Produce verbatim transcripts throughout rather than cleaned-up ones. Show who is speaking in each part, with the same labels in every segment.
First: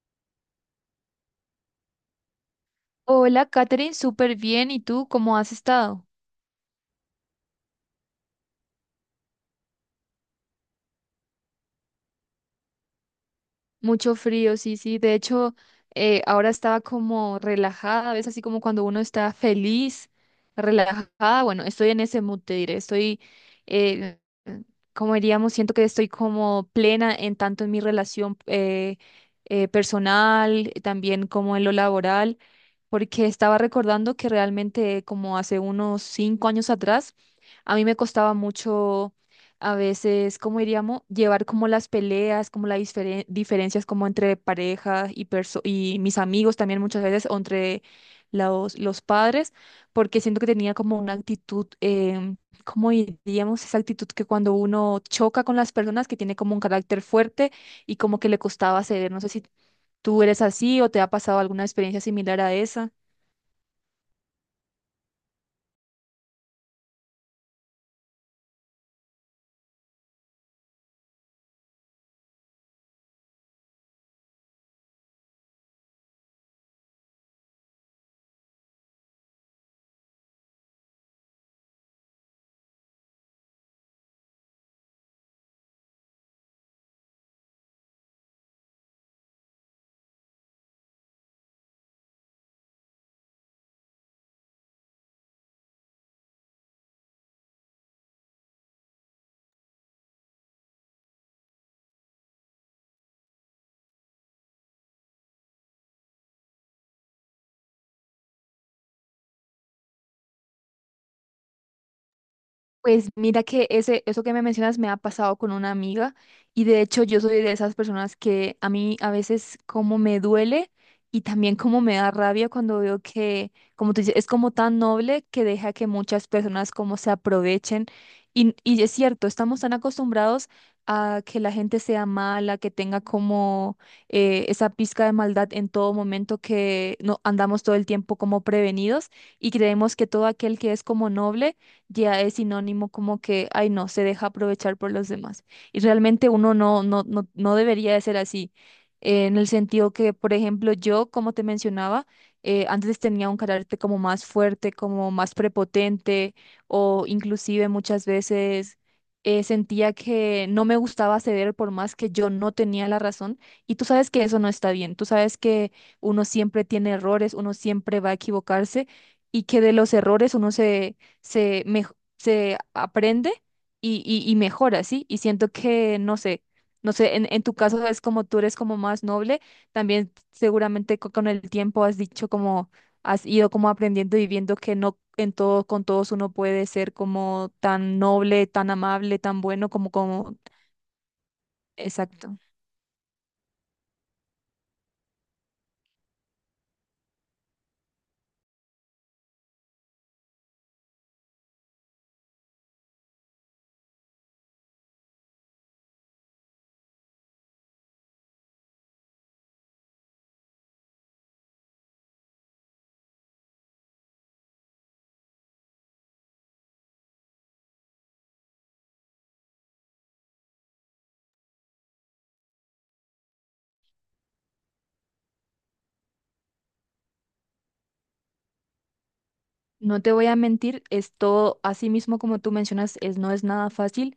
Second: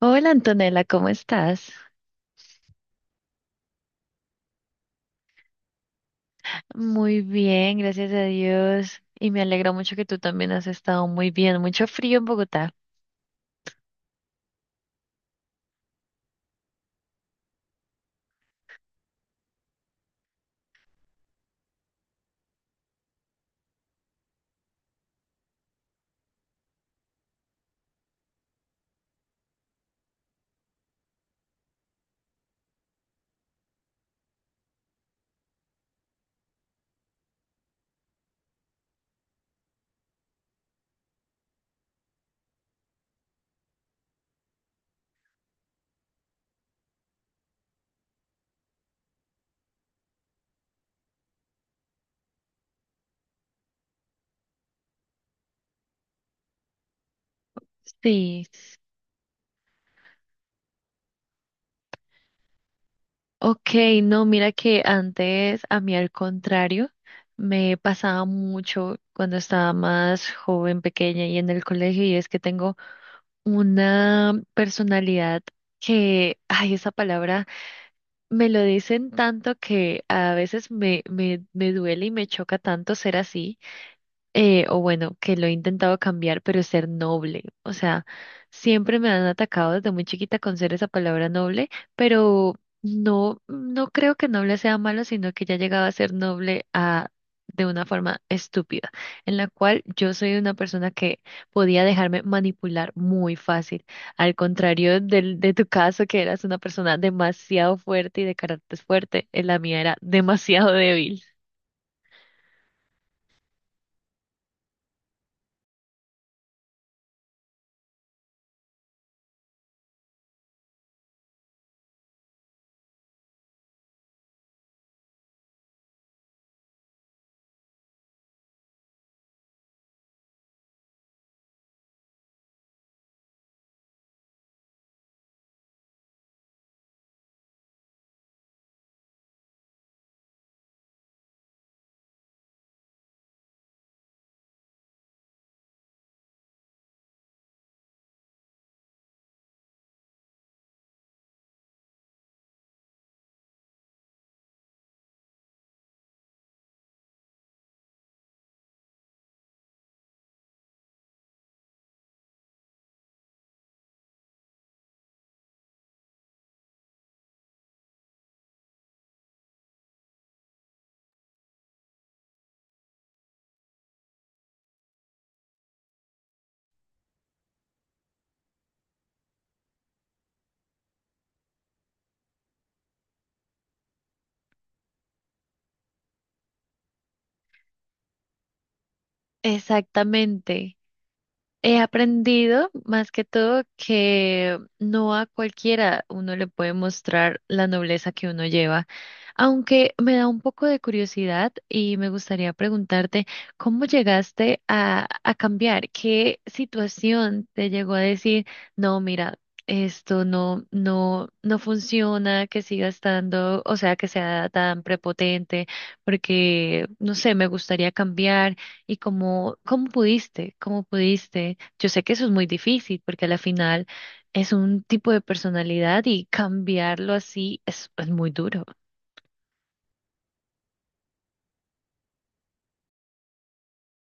Speaker 1: Hola Antonella, ¿cómo estás?
Speaker 2: Hola, Katherine, súper bien. ¿Y tú cómo has estado?
Speaker 1: Muy bien, gracias a Dios. Y me alegra mucho que tú también has estado muy bien. Mucho frío en Bogotá.
Speaker 2: Mucho frío, sí, sí. De hecho, eh, ahora estaba como relajada, ¿ves? Así como cuando uno está feliz, relajada. Bueno, estoy en ese mood, te diré. Estoy, eh, como diríamos, siento que estoy como plena en tanto en mi relación eh, eh, personal, también como en lo laboral, porque estaba recordando que realmente como hace unos cinco años atrás, a mí me costaba mucho. A veces, ¿cómo diríamos? Llevar como las peleas, como las diferen- diferencias como entre pareja y, perso- y mis amigos también muchas veces, o entre los, los padres, porque siento que tenía como una actitud, em, ¿cómo diríamos? Esa actitud que cuando uno choca con las personas, que tiene como un carácter fuerte y como que le
Speaker 1: Sí.
Speaker 2: costaba ceder. No sé si tú eres así o te ha pasado alguna experiencia similar a esa.
Speaker 1: Ok, no, mira que antes a mí al contrario, me pasaba mucho cuando estaba más joven, pequeña y en el colegio, y es que tengo una personalidad que, ay, esa palabra me lo dicen tanto que a veces me, me, me duele y me choca tanto ser así eh, o bueno, que lo he intentado cambiar, pero ser noble. O sea, siempre me han atacado desde muy chiquita con ser esa palabra noble, pero no, no creo que noble sea malo, sino que ya llegaba a ser noble a, de una forma estúpida, en la cual yo soy una persona que podía dejarme manipular muy fácil, al contrario del, de tu caso, que eras una persona demasiado fuerte y de carácter fuerte. Eh, la mía era demasiado débil.
Speaker 2: Pues mira que ese, eso que me mencionas me ha pasado con una amiga y de hecho yo soy de esas personas que a mí a veces como me duele y también como me da rabia cuando veo que, como tú dices, es como tan noble que deja que muchas personas como se aprovechen y, y es cierto, estamos tan acostumbrados a que la gente sea mala, que tenga como eh, esa pizca de maldad en todo momento que no andamos todo el tiempo como prevenidos y creemos que todo aquel que es como noble ya es sinónimo como que, ay no, se deja aprovechar por los demás. Y realmente uno no, no, no, no debería de ser así, eh, en el sentido que, por ejemplo, yo, como te mencionaba, eh, antes tenía un carácter como más fuerte, como más prepotente, o inclusive muchas veces eh, sentía que no me gustaba ceder por más que yo no tenía la razón. Y tú sabes que eso no está bien, tú sabes que uno siempre tiene errores, uno siempre va a equivocarse y que de los errores uno se se, mej- se aprende y, y, y mejora, ¿sí? Y siento que, no sé, no sé, en, en tu caso es como tú eres como más noble, también seguramente co- con el tiempo has dicho como, has ido como aprendiendo y viendo que no en todo, con todos uno puede ser como tan noble, tan amable, tan bueno como, como,
Speaker 1: Exactamente. He
Speaker 2: exacto.
Speaker 1: aprendido más que todo que no a cualquiera uno le puede mostrar la nobleza que uno lleva, aunque me da un poco de curiosidad y me gustaría preguntarte cómo llegaste a, a cambiar, qué situación te llegó a decir, no, mira, esto no, no, no funciona, que siga estando, o sea, que sea tan prepotente, porque, no sé, me gustaría cambiar. ¿Y cómo, cómo pudiste? ¿Cómo pudiste? Yo sé que eso es muy difícil porque a la final es un tipo de personalidad y cambiarlo así es, es muy duro.
Speaker 2: No te voy a mentir, esto, así mismo como tú mencionas, es, no es nada fácil.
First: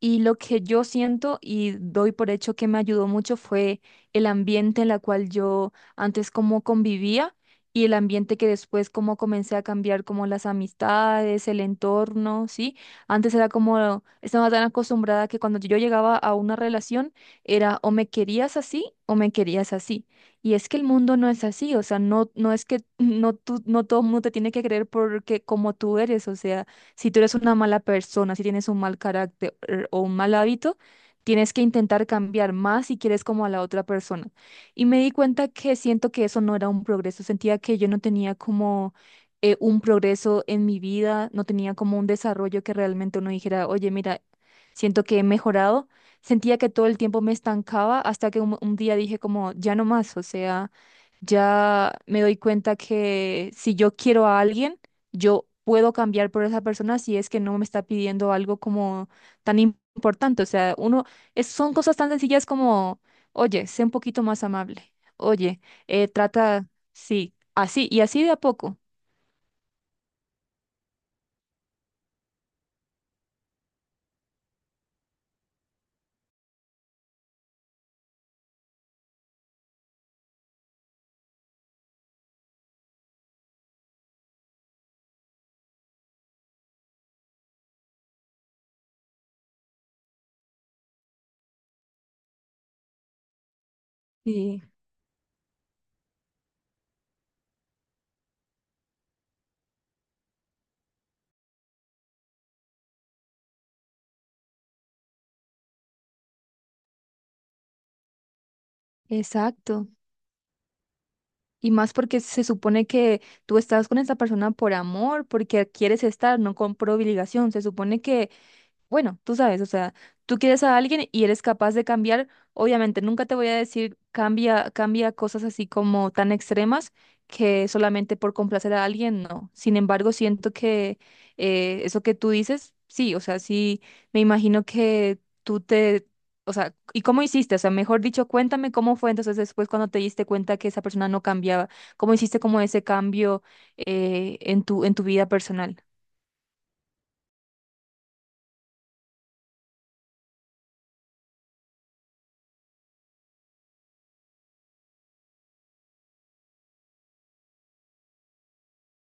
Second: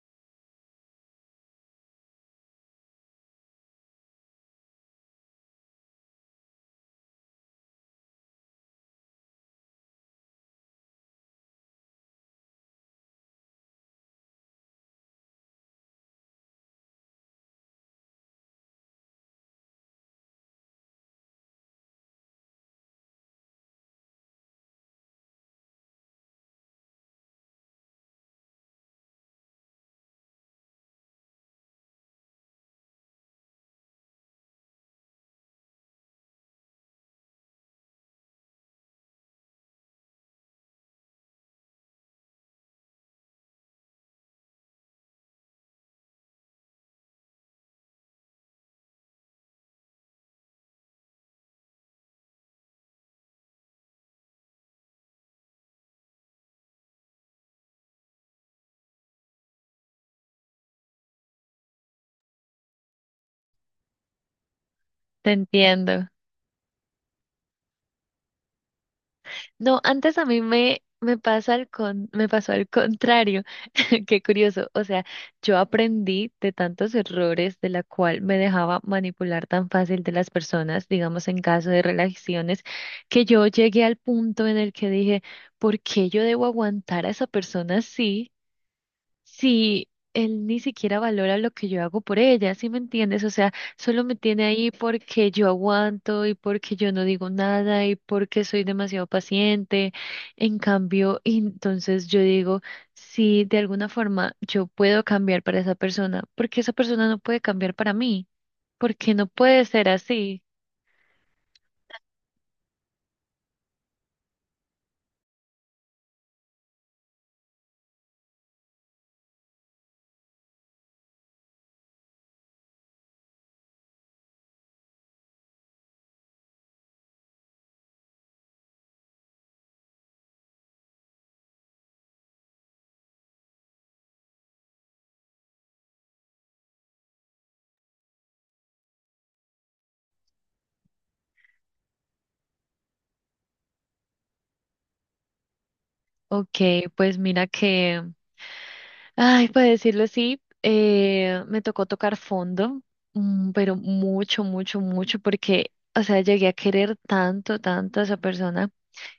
Speaker 2: Y lo que yo siento y doy por hecho que me ayudó mucho fue el ambiente en la cual yo antes como convivía y el ambiente que después como comencé a cambiar como las amistades, el entorno, ¿sí? Antes era como, estaba tan acostumbrada que cuando yo llegaba a una relación era o me querías así o me querías así. Y es que el mundo no es así, o sea, no, no es que no, tú, no todo el mundo te tiene que creer porque como tú eres, o sea. Si tú eres una mala persona, si tienes un mal carácter er, o un mal hábito, tienes que intentar cambiar más si quieres como a la otra persona. Y me di cuenta que siento que eso no era un progreso, sentía que yo no tenía como eh, un progreso en mi vida, no tenía como un desarrollo que realmente uno dijera, oye, mira, siento que he mejorado. Sentía que todo el tiempo me estancaba hasta que un, un día dije como, ya no más, o sea, ya me doy cuenta que si yo quiero a alguien, yo puedo cambiar por esa persona si es que no me está pidiendo algo como tan im- importante. O sea, uno, es- son cosas tan sencillas como, oye, sé un poquito más amable.
Speaker 1: Te
Speaker 2: Oye, eh,
Speaker 1: entiendo.
Speaker 2: trata, sí, así, y así de a poco.
Speaker 1: No, antes a mí me, me pasa al con, me pasó al contrario. Qué curioso. O sea, yo aprendí de tantos errores de la cual me dejaba manipular tan fácil de las personas, digamos en caso de relaciones, que yo llegué al punto en el que dije, ¿por qué yo debo aguantar a esa persona así? Si él ni siquiera valora lo que yo hago por ella, ¿sí me entiendes? O sea, solo me tiene
Speaker 2: Sí,
Speaker 1: ahí porque yo aguanto y porque yo no digo nada y porque soy demasiado paciente. En cambio, y entonces yo digo, si de alguna forma yo puedo cambiar para esa persona, ¿porque esa persona no puede cambiar para mí? ¿Porque no puede
Speaker 2: exacto.
Speaker 1: ser así?
Speaker 2: Y más porque se supone que tú estás con esa persona por amor, porque quieres estar, no con- por obligación. Se supone que Bueno, tú sabes, o sea, tú quieres a alguien y eres capaz de cambiar. Obviamente, nunca te voy a decir cambia, cambia cosas así como tan extremas que solamente por complacer a alguien, no. Sin embargo, siento que eh, eso que tú dices, sí, o sea, sí, me imagino que tú te, o sea, ¿y cómo hiciste? O sea, mejor dicho, cuéntame cómo fue entonces después cuando te diste cuenta que esa persona no cambiaba, cómo hiciste como ese cambio eh, en tu, en tu vida personal.
Speaker 1: Ok, pues mira que, ay, para decirlo así, eh, me tocó tocar fondo, mm, pero mucho, mucho, mucho, porque, o sea, llegué a querer tanto, tanto a esa persona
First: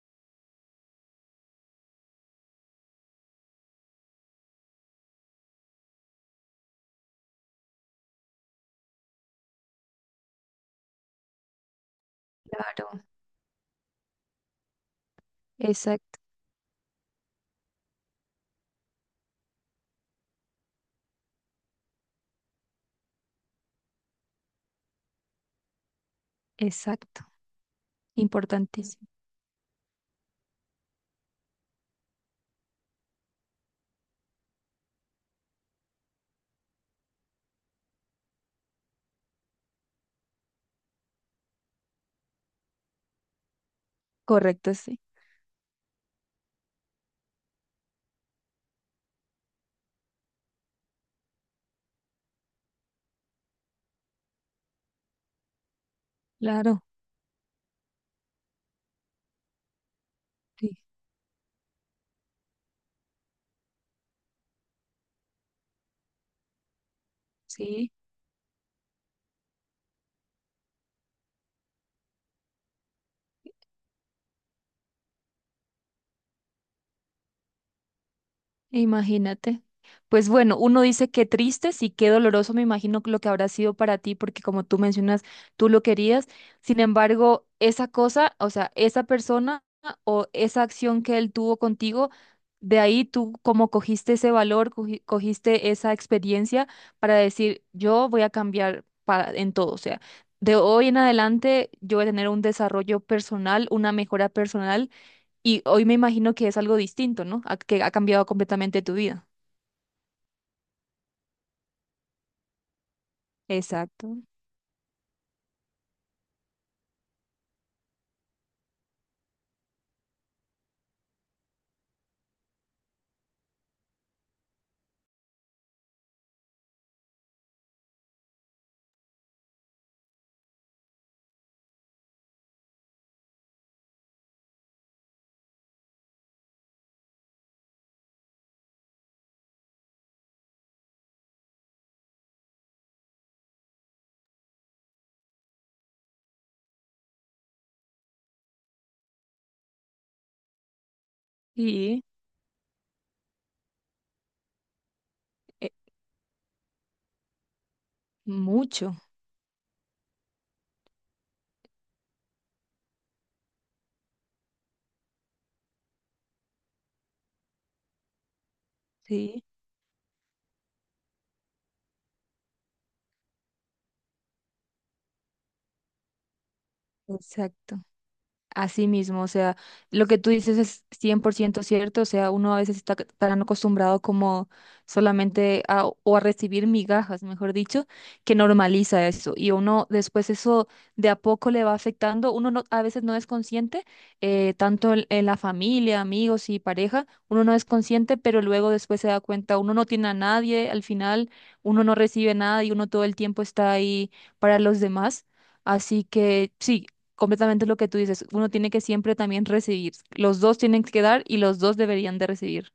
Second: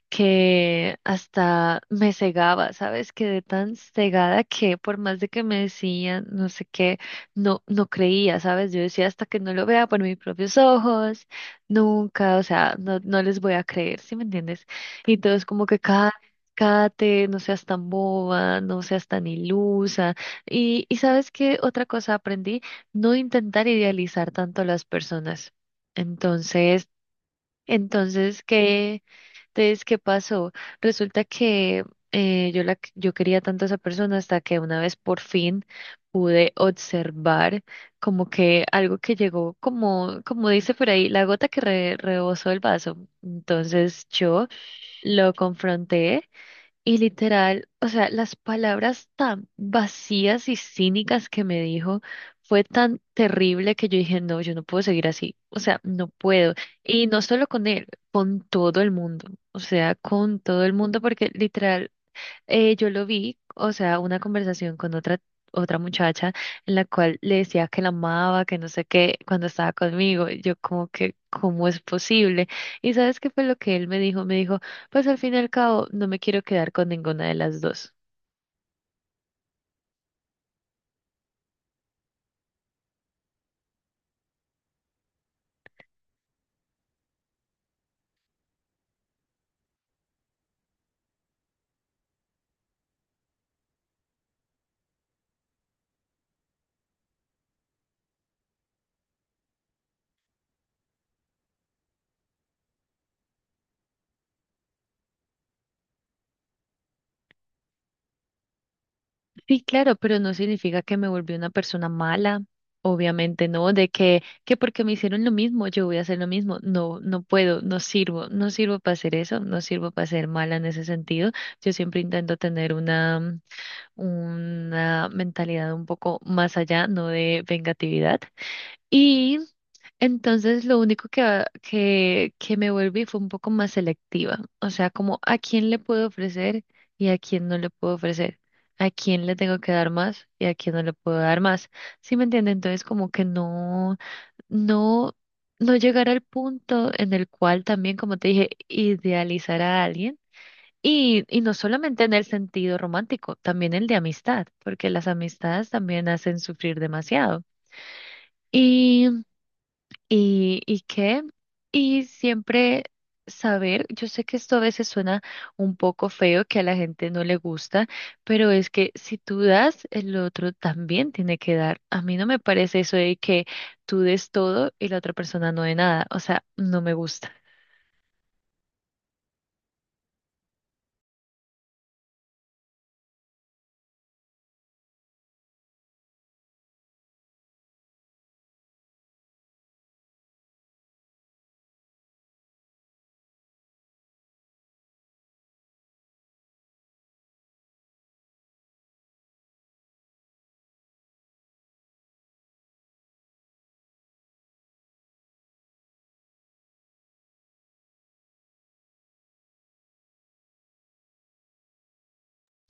Speaker 1: que hasta me cegaba, ¿sabes? Quedé tan cegada que por más de que me decían no sé qué, no, no creía, ¿sabes? Yo decía hasta que no lo vea por mis propios ojos, nunca, o sea,
Speaker 2: Claro,
Speaker 1: no, no les voy a creer, ¿sí me entiendes? Y todos como que cada.
Speaker 2: exacto,
Speaker 1: Cállate, no seas tan boba, no seas tan ilusa. Y, y sabes qué otra cosa aprendí, no intentar idealizar tanto a las personas. Entonces,
Speaker 2: exacto.
Speaker 1: entonces, ¿qué?
Speaker 2: Importantísimo.
Speaker 1: Entonces, ¿qué pasó? Resulta que eh, yo, la, yo quería tanto a esa persona hasta que una vez por fin pude observar como que algo que llegó, como, como dice por ahí, la gota que re- rebosó el vaso. Entonces yo
Speaker 2: Correcto, sí.
Speaker 1: lo confronté y literal, o sea, las palabras tan vacías y cínicas que me dijo fue tan terrible que yo dije, no, yo no puedo seguir así, o sea, no puedo.
Speaker 2: Claro,
Speaker 1: Y no solo con él, con todo el mundo, o sea, con todo
Speaker 2: sí,
Speaker 1: el mundo, porque literal, eh, yo lo vi, o sea, una conversación con otra, otra, muchacha en la cual le decía que la
Speaker 2: sí.
Speaker 1: amaba, que no sé qué, cuando estaba conmigo. Y yo como que, ¿cómo es posible? ¿Y sabes qué fue lo que él me dijo? Me dijo, pues al fin y al cabo, no me quiero quedar con ninguna de las dos.
Speaker 2: Imagínate. Pues bueno, uno dice qué tristes y qué doloroso, me imagino lo que habrá sido para ti, porque como tú mencionas, tú lo querías. Sin embargo, esa cosa, o sea, esa persona o esa acción que él tuvo contigo, de ahí tú como cogiste ese valor, cogi- cogiste esa experiencia para decir, yo voy a cambiar para, en todo. O sea, de hoy en adelante yo voy a tener un desarrollo personal, una mejora personal y hoy me imagino que es algo distinto, ¿no? A- que ha cambiado completamente tu vida.
Speaker 1: Sí, claro, pero no significa que me volví una persona mala. Obviamente no, de que,
Speaker 2: Exacto.
Speaker 1: que porque me hicieron lo mismo, yo voy a hacer lo mismo. No, no puedo, no sirvo, no sirvo para hacer eso, no sirvo para ser mala en ese sentido. Yo siempre intento tener una una mentalidad un poco más allá, no de vengatividad. Y entonces lo único que, ah, que, que me volví fue un poco más selectiva, o sea, como a quién le puedo ofrecer y a quién no le puedo ofrecer, a quién le tengo que dar más y a quién no le puedo dar más. ¿Sí me entiende? Entonces como que no, no, no llegar al punto en el cual también, como te dije, idealizar a alguien y, y no
Speaker 2: Sí,
Speaker 1: solamente en el sentido romántico, también el de amistad, porque las
Speaker 2: eh,
Speaker 1: amistades también hacen sufrir demasiado.
Speaker 2: mucho.
Speaker 1: Y, y, y qué, y siempre saber, yo sé que esto a veces suena un poco feo, que a la gente no le gusta, pero es que si
Speaker 2: Sí,
Speaker 1: tú das, el otro también tiene que dar. A mí no me parece eso de que tú des todo y la otra persona no dé nada, o sea, no me gusta.
Speaker 2: exacto. Así mismo, o sea, lo que tú dices es cien por ciento cierto, o sea, uno a veces está c- tan acostumbrado como solamente a, o a recibir migajas, mejor dicho, que normaliza eso y uno después eso de a poco le va afectando, uno no, a veces no es consciente, eh, tanto en, en la familia, amigos y pareja, uno no es consciente, pero luego después se da cuenta, uno no tiene a nadie, al final uno no recibe nada y uno todo el tiempo está ahí para los demás. Así que sí, completamente lo que tú dices. Uno tiene que siempre también recibir. Los dos tienen que dar y los dos deberían de recibir.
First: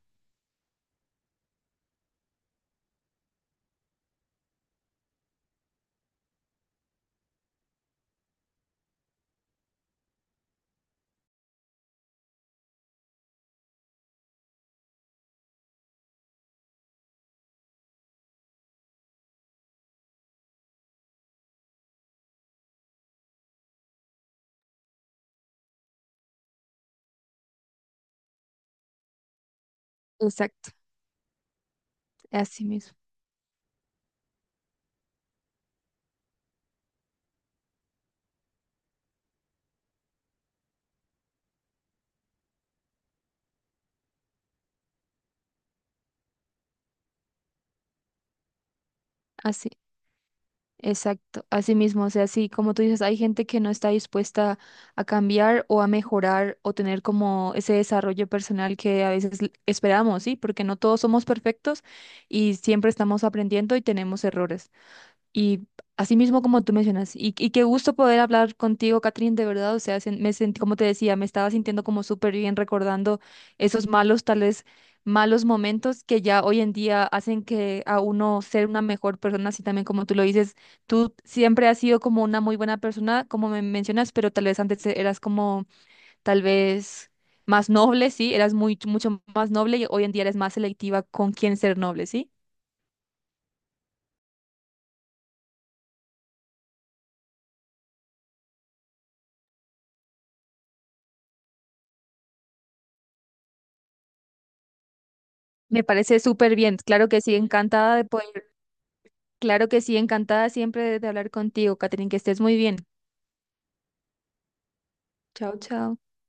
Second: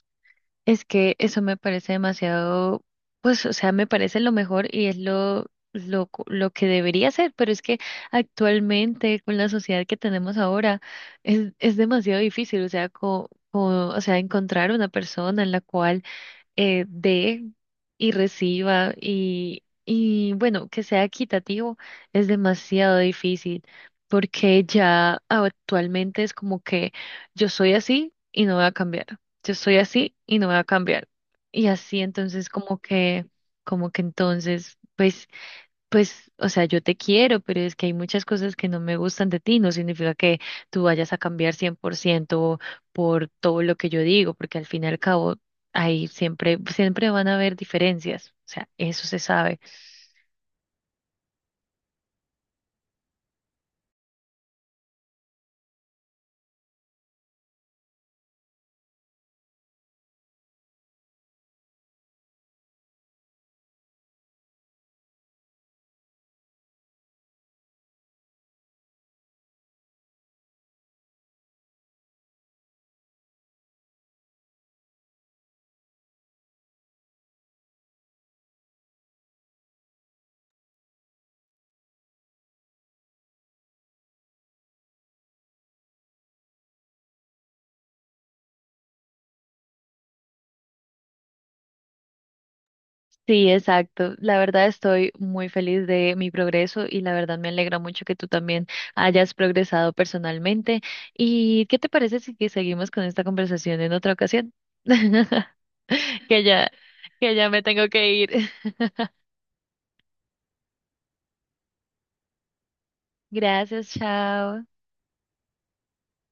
Speaker 1: Es que eso me parece demasiado, pues, o sea, me parece lo mejor y es lo, lo, co- lo que debería ser, pero es que actualmente con la sociedad que tenemos ahora es, es demasiado difícil, o sea, co- co- o sea, encontrar una persona en la cual, eh, dé y reciba y, y bueno, que sea equitativo, es demasiado difícil porque ya actualmente es como que yo soy así y no voy a cambiar, yo soy así y no voy a
Speaker 2: Exacto,
Speaker 1: cambiar. Y así entonces
Speaker 2: así
Speaker 1: como
Speaker 2: mismo,
Speaker 1: que, como que, entonces, pues pues, o sea, yo te quiero, pero es que hay muchas cosas que no me gustan de ti. No significa que tú vayas a cambiar cien por ciento por ciento por todo lo que yo digo, porque al fin y al cabo, ahí siempre, siempre van a haber diferencias. O sea, eso se sabe.
Speaker 2: así, exacto, así mismo, o sea, así como tú dices, hay gente que no está dispuesta a cambiar o a mejorar o tener como ese desarrollo personal que a veces l- esperamos, ¿sí? Porque no todos somos perfectos y siempre estamos aprendiendo y tenemos errores. Y así mismo como tú mencionas, y, y qué gusto poder hablar contigo, Catherine, de verdad, o sea, sen- me sentí, como te decía, me estaba sintiendo como súper bien recordando esos malos, tal vez malos momentos que ya hoy en día hacen que a uno ser una mejor persona, así también como tú lo dices, tú siempre has sido como una muy buena persona, como me mencionas, pero tal vez antes eras como, tal vez más noble, sí, eras muy, mucho más noble y hoy en día eres más selectiva con quién ser noble, sí.
Speaker 1: Sí, exacto. La verdad estoy muy feliz de mi progreso y la verdad me alegra mucho que tú también hayas progresado personalmente. ¿Y qué te parece si que seguimos con esta conversación en otra ocasión?
Speaker 2: Me parece
Speaker 1: Que
Speaker 2: súper
Speaker 1: ya,
Speaker 2: bien, claro que sí,
Speaker 1: que ya me tengo
Speaker 2: encantada de
Speaker 1: que
Speaker 2: poder.
Speaker 1: ir.
Speaker 2: Claro que sí, encantada siempre de hablar contigo, Catherine, que estés muy bien.
Speaker 1: Gracias, chao.
Speaker 2: Chao, chao.